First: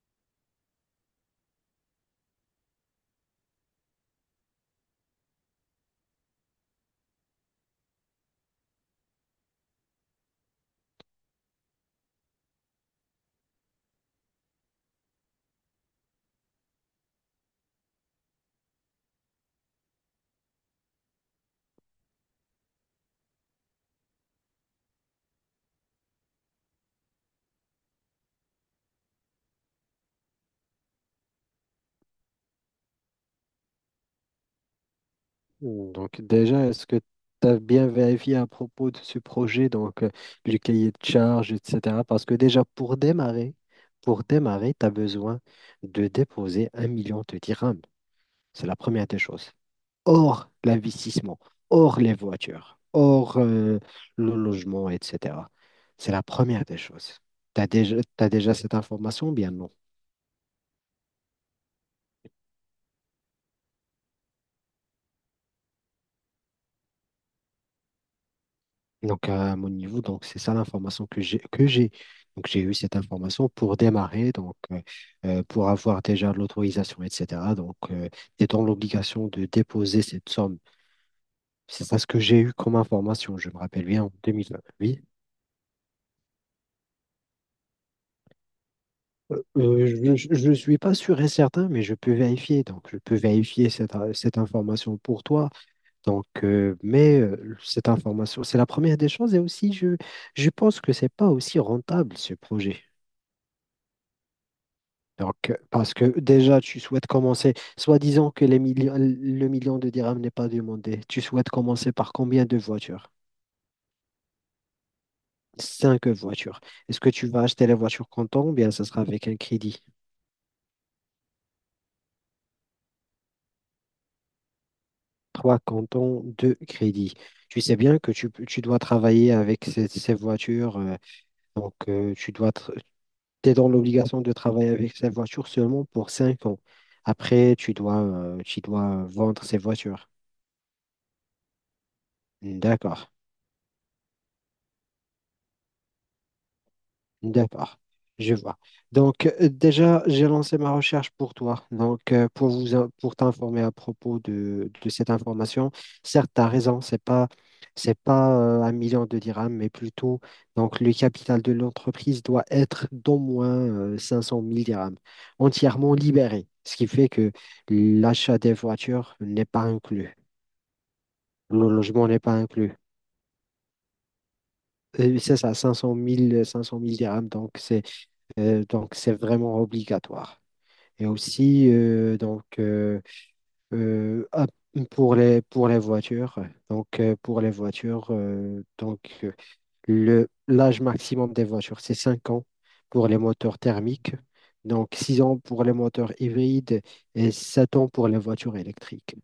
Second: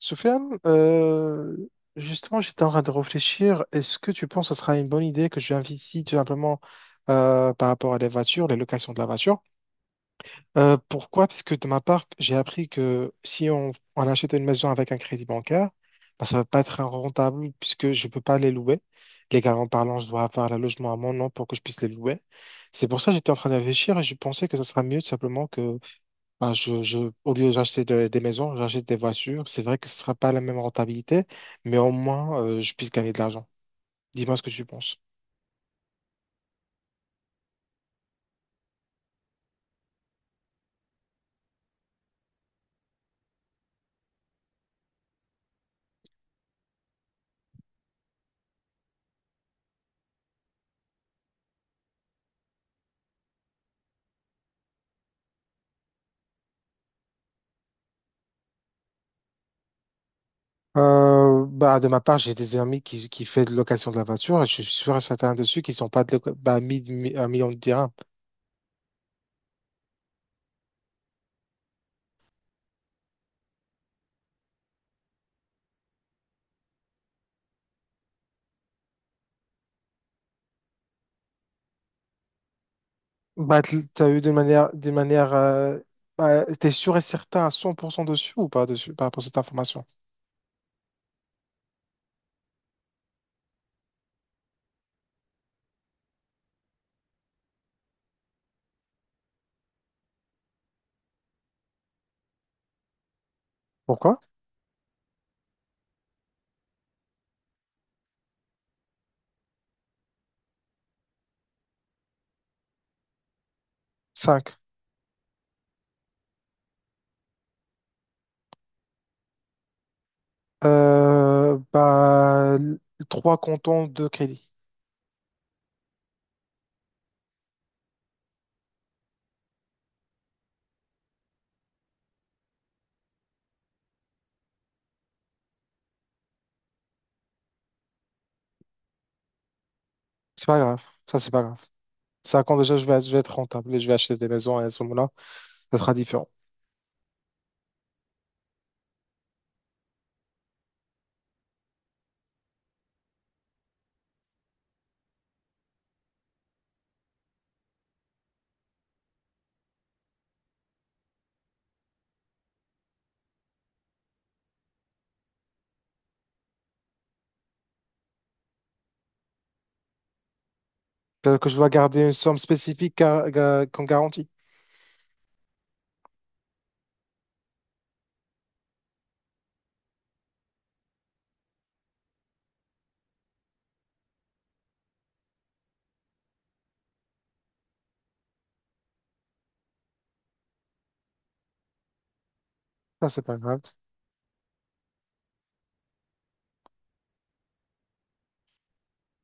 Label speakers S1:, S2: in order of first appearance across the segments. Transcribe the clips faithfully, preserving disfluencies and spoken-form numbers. S1: Soufiane, euh, justement, j'étais en train de réfléchir. Est-ce que tu penses que ce sera une bonne idée que je viens ici tout simplement euh, par rapport à les voitures, les locations de la voiture? Euh, pourquoi? Parce que de ma part, j'ai appris que si on, on achète une maison avec un crédit bancaire, bah, ça ne va pas être rentable puisque je ne peux pas les louer. Légalement parlant, je dois avoir le logement à mon nom pour que je puisse les louer. C'est pour ça que j'étais en train de réfléchir et je pensais que ce sera mieux tout simplement bah, je, je, au lieu d'acheter de- des maisons, j'achète des voitures. C'est vrai que ce sera pas la même rentabilité, mais au moins, euh, je puisse gagner de l'argent. Dis-moi ce que tu penses.
S2: Hmm, Donc déjà, est-ce que tu as bien vérifié à propos de ce projet, donc euh, du cahier de charge, et cetera. Parce que déjà, pour démarrer, pour démarrer, tu as besoin de déposer un million de dirhams. C'est la première des choses. Hors l'investissement, hors les voitures, hors euh, le logement, et cetera. C'est la première des choses. Tu as déjà, t'as déjà cette information, ou bien non?
S1: Euh, bah, de ma part, j'ai des amis qui, qui font de location de la voiture et je suis sûr et certain dessus qu'ils sont pas de, loca- bah, mis, mis- un million de dirhams.
S2: Donc, à mon niveau, donc c'est ça l'information que j'ai, que j'ai. Donc, j'ai eu cette information pour démarrer, donc euh, euh, pour avoir déjà l'autorisation, et cetera. Donc, euh, tu es dans l'obligation de déposer cette somme. C'est ça ce que j'ai eu comme information, je me
S1: Bah,
S2: rappelle
S1: t-
S2: bien,
S1: t'as
S2: en
S1: eu de
S2: deux mille vingt.
S1: manière, de
S2: Oui.
S1: manière, euh, bah, t'es sûr et certain à cent pour cent dessus ou pas dessus par rapport à cette
S2: Euh,
S1: information?
S2: euh, je ne suis pas sûr et certain, mais je peux vérifier. Donc, je peux vérifier cette, cette information pour toi. Donc, euh, mais euh, cette information, c'est la première des choses. Et aussi, je, je pense que c'est pas aussi rentable, ce projet.
S1: Pourquoi?
S2: Donc, euh, parce que déjà, tu souhaites commencer, soi-disant que les millions, le million de dirhams n'est pas demandé. Tu souhaites commencer par combien de voitures?
S1: Cinq.
S2: Cinq voitures. Est-ce que tu vas acheter la voiture comptant ou bien ça sera avec un crédit?
S1: Euh, bah, l- trois cantons de crédit.
S2: Trois comptants, deux crédits. Tu sais bien que tu, peux- tu dois travailler avec ces, ces voitures. euh, donc, euh, tu dois, es dans l'obligation de travailler avec ces voitures seulement pour cinq ans. Après, tu dois, euh, tu dois vendre ces voitures.
S1: C'est pas grave. Ça, c'est pas grave. Cinq ans déjà, je vais,
S2: D'accord.
S1: je vais être rentable et je vais acheter des maisons et à ce moment-là, ça sera différent.
S2: D'accord, je vois. Donc, euh, déjà, j'ai lancé ma recherche pour toi. Donc, euh, pour vous, in- pour t'informer à propos de, de cette information, certes, tu as raison, c'est pas, c'est pas euh, un million de dirhams, mais plutôt, donc, le capital de l'entreprise doit être d'au moins euh, cinq cent mille dirhams, entièrement libéré, ce qui fait que l'achat des voitures n'est pas inclus,
S1: Que, que je dois
S2: le
S1: garder
S2: logement
S1: une
S2: n'est pas
S1: somme
S2: inclus.
S1: spécifique gar- ga- qu'on garantit.
S2: Euh, C'est ça, cinq cent mille cinq cent mille dirhams, donc c'est euh, donc c'est vraiment obligatoire. Et aussi, euh, donc, euh, euh, ah, pour les, pour les voitures, donc, euh, pour les voitures, euh, donc, euh, le, l'âge maximum des voitures, c'est cinq ans pour
S1: Ça,
S2: les
S1: c'est pas
S2: moteurs
S1: grave.
S2: thermiques, donc six ans pour les moteurs hybrides et sept ans pour les voitures électriques.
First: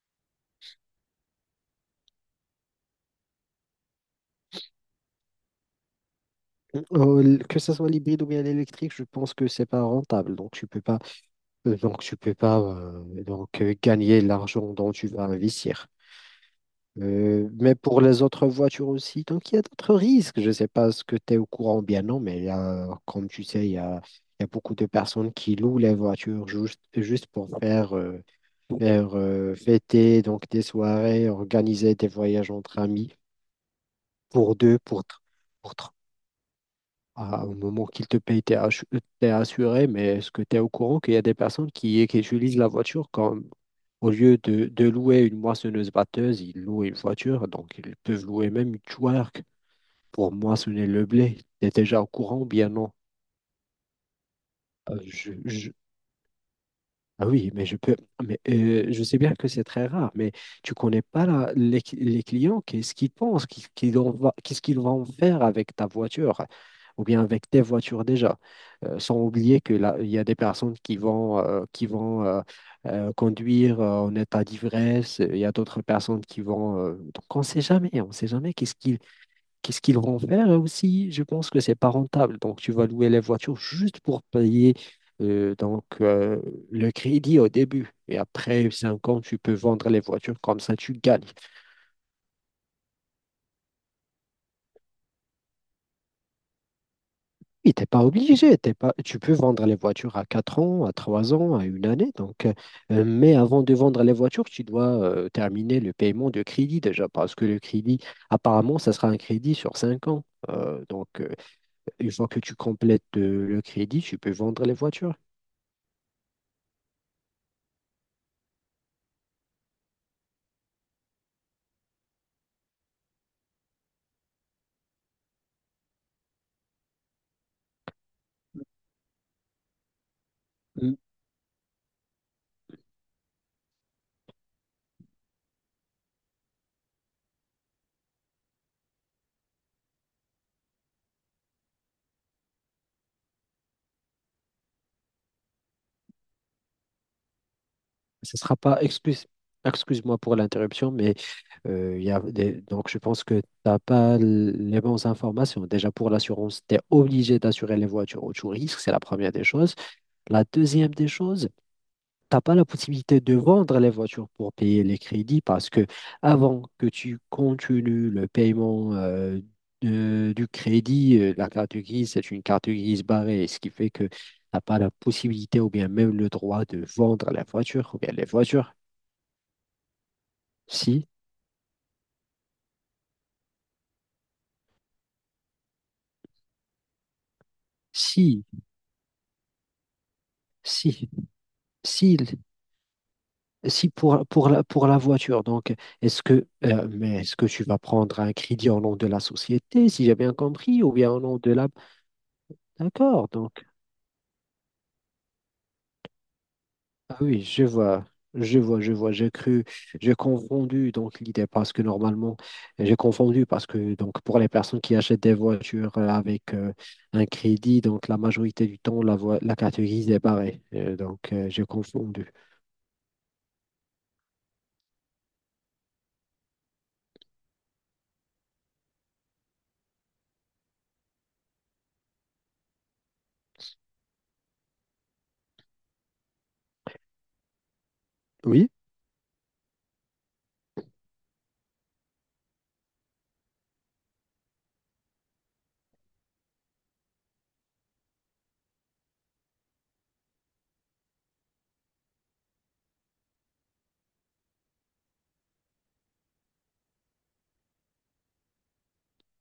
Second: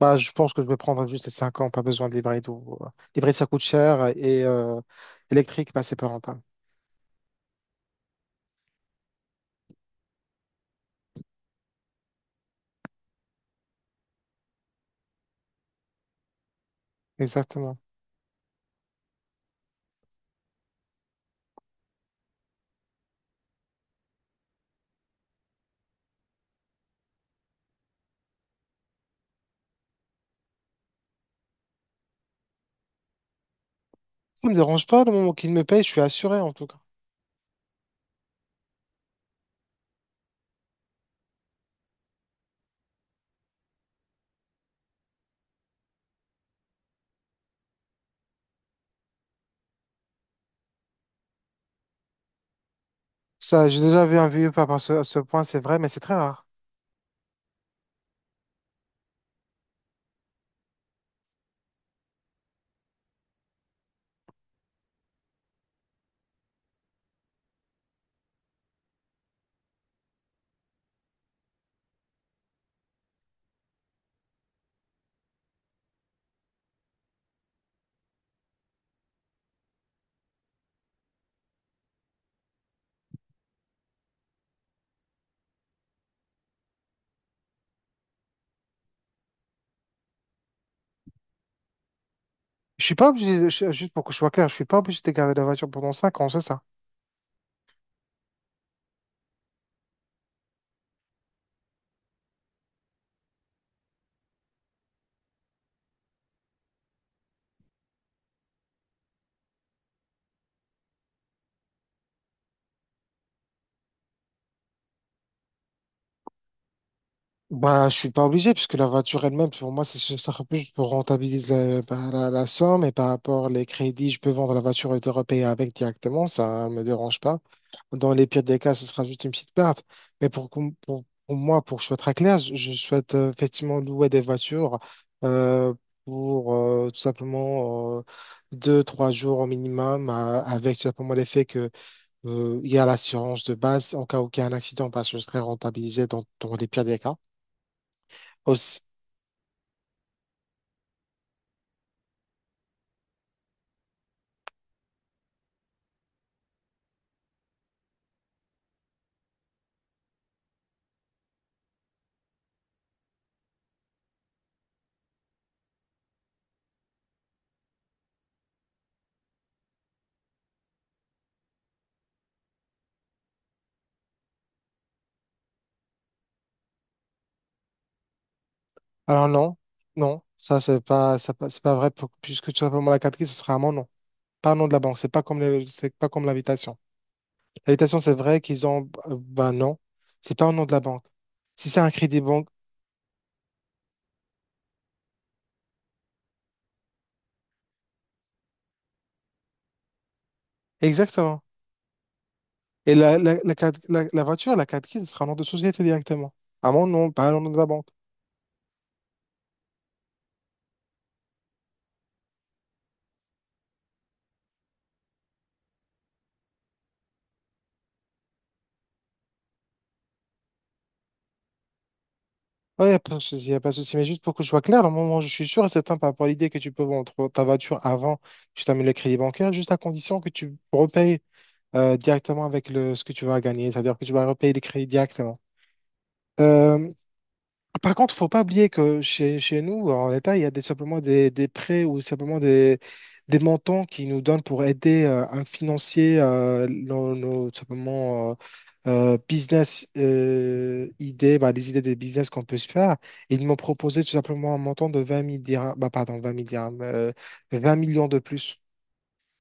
S1: Bah, je pense que je vais prendre juste les cinq ans, pas besoin d'hybride. Ou... L'hybride, ça coûte cher et euh, électrique, bah, c'est pas rentable.
S2: Oh, l- que ce soit l'hybride ou bien l'électrique, je pense que c'est pas rentable, donc tu peux pas, euh, donc, tu peux pas, euh, donc, euh, gagner l'argent dont tu vas investir. Euh, mais
S1: Exactement.
S2: pour les autres voitures aussi, donc il y a d'autres risques. Je ne sais pas ce que tu es au courant ou bien non, mais il y a, comme tu sais, il y a, il y a beaucoup de personnes qui louent les voitures juste, juste pour faire, euh, faire euh, fêter donc des soirées, organiser des voyages entre amis,
S1: Ça me
S2: pour deux,
S1: dérange
S2: pour,
S1: pas, le
S2: tr-
S1: moment qu'il me
S2: pour,
S1: paye, je
S2: tr-
S1: suis assuré en tout cas.
S2: ah, au moment qu'il te paye, t'es assu- t'es assuré, mais est-ce que tu es au courant qu'il y a des personnes qui, qui utilisent la voiture comme au lieu de, de louer une moissonneuse-batteuse, ils louent une voiture, donc ils peuvent louer même une twerk pour moissonner le blé. T'es déjà au courant, ou bien non.
S1: Ça, j'ai déjà vu un vieux pas à ce,
S2: Euh,
S1: à ce point, c'est
S2: Je,
S1: vrai, mais c'est très rare.
S2: Ah oui, mais je peux, mais euh, je sais bien que c'est très rare, mais tu connais pas la- les, les clients, qu'est-ce qu'ils pensent, qu'est-ce qu'ils en va- qu'est-ce qu'ils vont faire avec ta voiture ou bien avec tes voitures déjà. Euh, sans oublier que là, il y a des personnes qui vont, euh, qui vont euh, euh, conduire euh, en état d'ivresse, il y a d'autres personnes qui vont, euh, donc on ne sait jamais, on ne sait jamais qu'est-ce qu'ils Qu'est-ce qu'ils vont faire. Et aussi? Je pense que c'est pas rentable. Donc, tu vas louer les voitures juste pour payer euh, donc, euh, le crédit au début. Et après cinq ans, tu peux vendre les voitures comme ça, tu gagnes.
S1: Je suis pas obligé, de- je- juste pour que je sois clair, je suis pas obligé de garder la voiture pendant cinq ans, c'est ça?
S2: Oui, t'es pas obligé, t'es pas... tu peux vendre les voitures à quatre ans, à trois ans, à une année. Donc, euh, euh, mais avant de vendre les voitures, tu dois euh, terminer le paiement de crédit déjà, parce que le crédit, apparemment, ça sera un crédit sur cinq ans. Euh, donc, euh, une fois que tu complètes euh, le crédit, tu peux vendre les voitures.
S1: Bah, je suis pas obligé, puisque la voiture elle-même, pour moi, c'est ça sera plus pour rentabiliser euh, bah, la, la somme et par rapport les crédits, je peux vendre la voiture et te repayer avec directement, ça me dérange pas. Dans les pires des cas, ce sera juste une petite perte. Mais pour, qu'on-
S2: Mm.
S1: pour, pour moi, pour que je sois très clair, je, je souhaite euh, effectivement louer des voitures euh, pour euh, tout simplement euh, deux, trois jours au minimum, euh, avec tout simplement l'effet que euh, il y a l'assurance de base en cas où il y a un accident, parce que je serai rentabilisé dans, dans les pires des cas.
S2: Ce sera pas
S1: Aussi.
S2: excuse, excuse-moi pour l'interruption, mais euh, il y a des- donc je pense que tu n'as pas l- les bonnes informations. Déjà pour l'assurance, tu es obligé d'assurer les voitures au tout risque, c'est la première des choses. La deuxième des choses, t'as pas la possibilité de vendre les voitures pour payer les crédits parce que avant que tu continues le paiement euh, de- du crédit, euh, la carte grise, c'est une carte grise barrée, ce qui fait que t'as pas la possibilité ou bien même le droit de vendre la voiture ou bien les voitures.
S1: Alors non, non, ça c'est
S2: Si,
S1: pas, ça pas- c'est pas vrai, pour- puisque tout simplement la catégorie, ce sera un nom, non. Pas un nom de la banque, c'est pas comme les- c'est pas comme l'invitation. L'habitation c'est vrai
S2: si,
S1: qu'ils ont. euh, Ben non, c'est pas au nom de la banque.
S2: si,
S1: Si c'est un
S2: si,
S1: crédit banque,
S2: si pour, pour la, pour la voiture. Donc, est-ce que, euh, mais est-ce que tu vas prendre un crédit au nom de la société, si j'ai bien compris, ou bien au nom
S1: exactement.
S2: de la...
S1: Et la,
S2: D'accord,
S1: la, la,
S2: donc.
S1: carte- la- la voiture, la carte grise sera au nom de société directement. À mon nom,
S2: Ah
S1: pas au
S2: oui,
S1: nom de
S2: je
S1: la banque.
S2: vois, je vois, je vois. J'ai cru, j'ai confondu donc l'idée parce que normalement, j'ai confondu parce que donc pour les personnes qui achètent des voitures euh, avec euh, un crédit, donc la majorité du temps la voi- la carte grise est barrée. Euh, donc euh, j'ai confondu.
S1: Ouais, y a pas de souci, y a pas de souci. Mais juste pour que je sois clair, au moment où je suis sûr et certain par rapport à l'idée que tu peux vendre ta voiture avant que tu termines le crédit bancaire, juste à condition que tu repayes euh, directement avec le, ce que tu vas gagner, c'est-à-dire que tu vas repayer les crédits directement. Euh, Ah, Par contre, faut pas
S2: Oui,
S1: oublier que chez, chez nous, en l'État, il y a des, simplement des, des prêts ou simplement des, des montants qui nous donnent pour aider euh, à financer euh, nos, nos, simplement, euh, euh, business euh, idées, bah, les idées des business qu'on peut se faire. Et ils m'ont proposé tout simplement un montant de vingt mille dirhams, bah, pardon, vingt mille dirhams, euh, vingt millions de plus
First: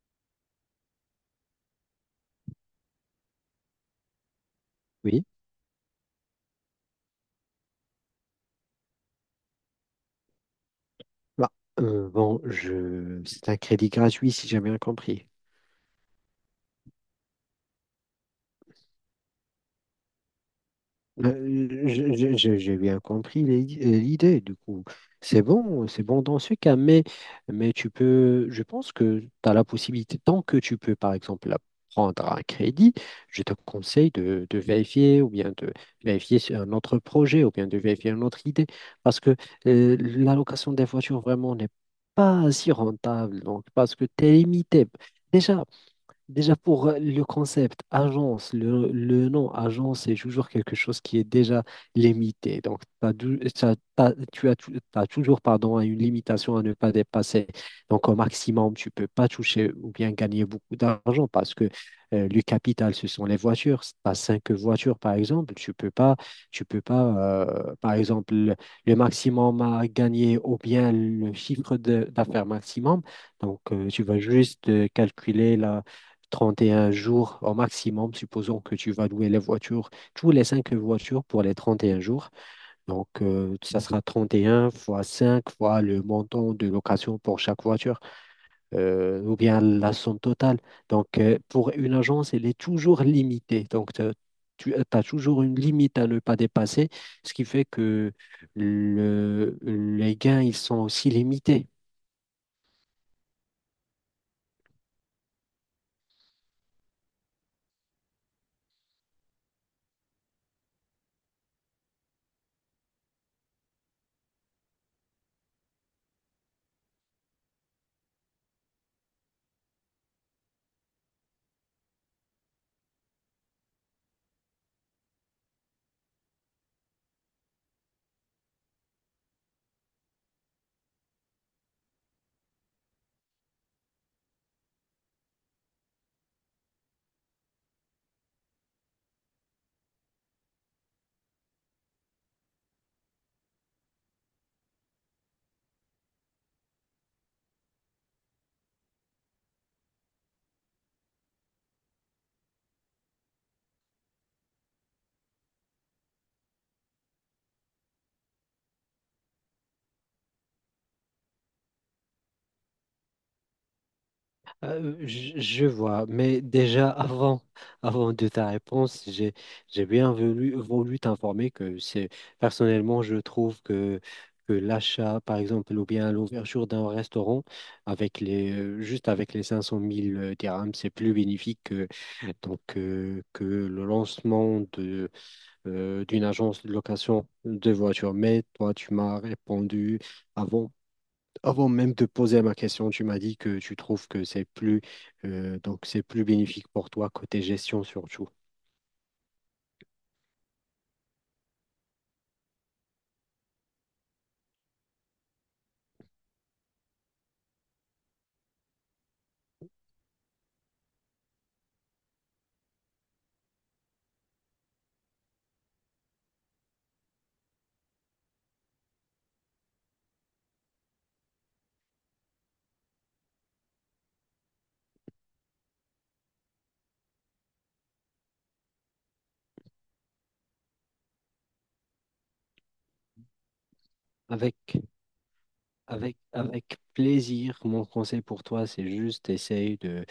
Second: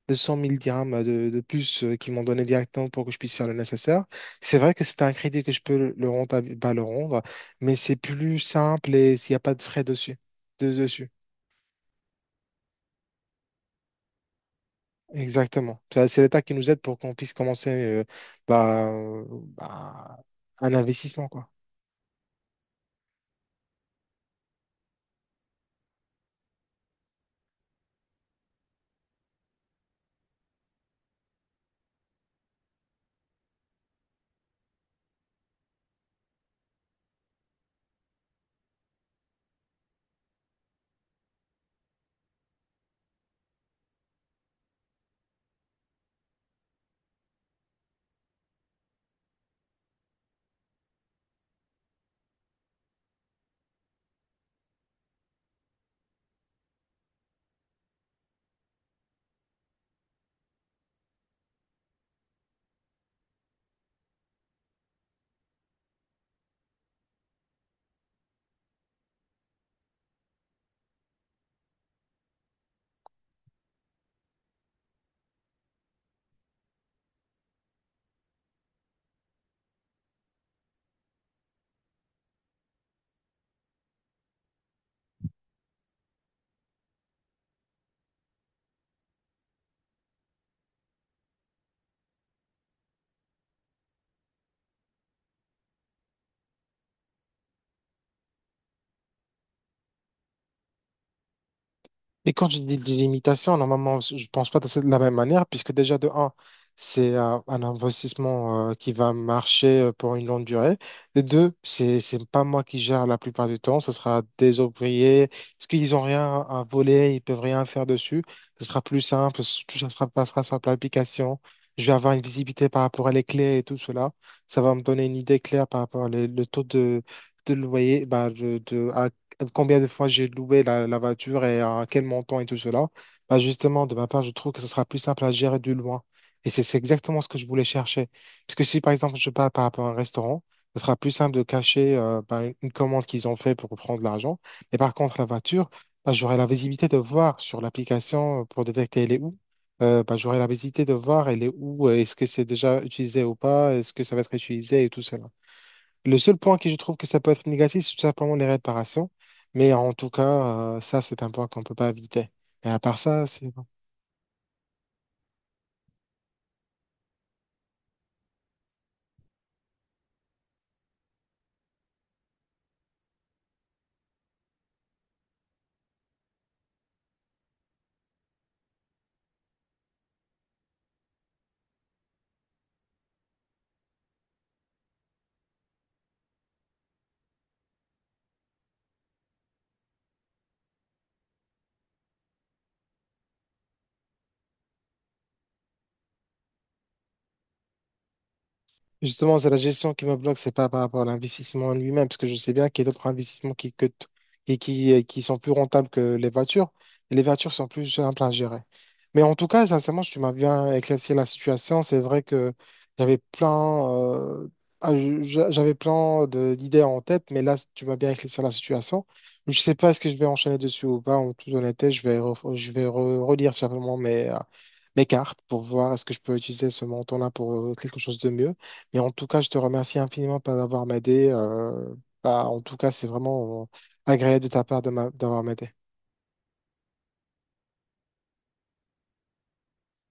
S1: deux cent mille dirhams de, de plus euh, qu'ils m'ont donné directement pour que je puisse faire le nécessaire. C'est vrai que c'est un
S2: oui.
S1: crédit que je peux le, le rentable- pas le rendre, mais c'est plus simple et s'il n'y a pas de frais dessus. De- dessus.
S2: Bah, euh, bon, je, c'est un crédit gratuit si j'ai bien compris.
S1: Exactement. Ça, c'est l'État qui nous aide pour qu'on puisse commencer euh, bah, euh, bah, un investissement, quoi.
S2: Euh, je- je- je- J'ai bien compris l'i- l'idée, du coup. C'est bon, c'est bon dans ce cas, mais, mais, tu peux, je pense que tu as la possibilité, tant que tu peux, par exemple, prendre un crédit, je te conseille de, de vérifier ou bien de vérifier sur un autre projet ou bien de vérifier une autre idée, parce que euh, l'allocation des voitures vraiment n'est pas si rentable, donc parce que tu es limité. Déjà, Déjà pour euh, le concept agence, le, le nom agence, c'est toujours quelque chose qui est déjà limité. Donc, t'as dou- t'as- t'as- tu as, tou- t'as toujours pardon, une limitation à ne pas dépasser. Donc, au maximum, tu peux pas toucher ou bien gagner beaucoup d'argent parce que euh, le capital, ce sont les voitures. Tu as cinq voitures, par exemple. Tu peux pas, tu peux pas euh, par exemple, le, le maximum à gagner ou bien le chiffre de- d'affaires maximum. Donc, euh, tu vas juste euh, calculer la trente et un jours au maximum, supposons que tu vas louer les voitures, tous les cinq voitures pour les trente et un jours. Donc, euh, ça sera trente et un fois cinq fois le montant de location pour chaque voiture, euh, ou bien la somme totale. Donc, euh, pour une agence, elle est toujours limitée. Donc, t'as- tu as toujours une limite à ne pas dépasser, ce qui fait que le- les gains, ils sont aussi limités.
S1: Mais quand je dis délimitation, normalement, je ne pense pas de cette- de la même manière, puisque déjà, de un, c'est euh, un investissement euh, qui va marcher euh, pour une longue durée. De deux, c'est c'est pas moi qui gère la plupart du temps, ce sera des ouvriers, parce qu'ils n'ont rien à voler, ils peuvent rien faire dessus. Ce sera plus simple, tout ça sera, passera sur l'application. Je vais avoir une visibilité par rapport à les clés et tout cela. Ça va me donner une idée claire par rapport au taux de, de loyer, bah, de, combien de fois j'ai loué la, la voiture et à quel montant et tout cela. Bah justement, de ma part, je trouve que ce sera plus simple à gérer de loin. Et c'est c'est exactement ce que je voulais chercher. Parce que si, par exemple, je pars par rapport à un restaurant, ce sera plus simple de cacher euh, bah, une une commande qu'ils ont fait pour prendre l'argent. Et par contre, la voiture, bah, j'aurai la visibilité de voir sur l'application euh, pour détecter elle est où. Euh, bah, j'aurai la visibilité de voir elle est où, euh, est-ce que c'est déjà utilisé ou pas, est-ce que ça va être utilisé et tout cela. Le seul point que je trouve que ça peut être négatif, c'est tout simplement les réparations. Mais en tout cas, euh, ça, c'est un point qu'on ne peut pas éviter. Et à part ça, c'est... bon.
S2: Euh, je je vois, mais déjà avant, avant de ta réponse, j'ai, j'ai bien voulu, voulu t'informer que c'est, personnellement, je trouve que, que l'achat, par exemple, ou bien l'ouverture d'un restaurant avec les, euh, juste avec les cinq cent mille euh, dirhams, c'est plus bénéfique que, donc, euh, que le lancement de, euh, d'une agence de location de voitures. Mais toi, tu m'as répondu avant avant même de poser ma question, tu m'as dit que tu trouves que c'est plus euh, donc c'est plus bénéfique pour toi côté gestion surtout.
S1: Justement, c'est la gestion qui me bloque, c'est pas par rapport à l'investissement en lui-même, parce que je sais bien qu'il y a d'autres investissements qui, que t- et qui, euh, qui sont plus rentables que les voitures, et les voitures sont plus simples à gérer. Mais en tout cas, sincèrement, tu m'as bien éclairci la situation. C'est vrai que j'avais plein, euh, ah, je- j'avais plein de- d'idées en tête, mais là, tu m'as bien éclairci la situation. Je sais pas est-ce que je vais enchaîner dessus ou pas. En toute honnêteté, je vais, ref- je vais re- relire simplement mes, euh, mes cartes pour voir est-ce que je peux utiliser ce montant-là pour euh, quelque chose de mieux. Et en tout cas, je te remercie infiniment pour d'avoir m'aidé. Euh, bah, en tout cas, c'est vraiment euh, agréable de ta
S2: Avec
S1: part de m'a- d'avoir m'aidé.
S2: avec avec plaisir, mon conseil pour toi, c'est juste essaye de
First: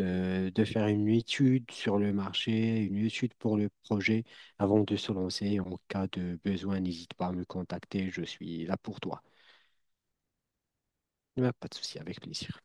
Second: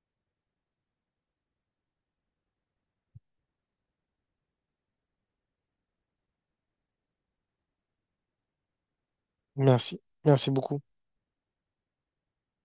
S2: euh, de faire une étude sur le marché, une étude pour le projet avant de se lancer. En cas de besoin, n'hésite pas à me contacter, je suis là pour toi.
S1: Merci. Merci beaucoup.
S2: Il pas de souci, avec plaisir.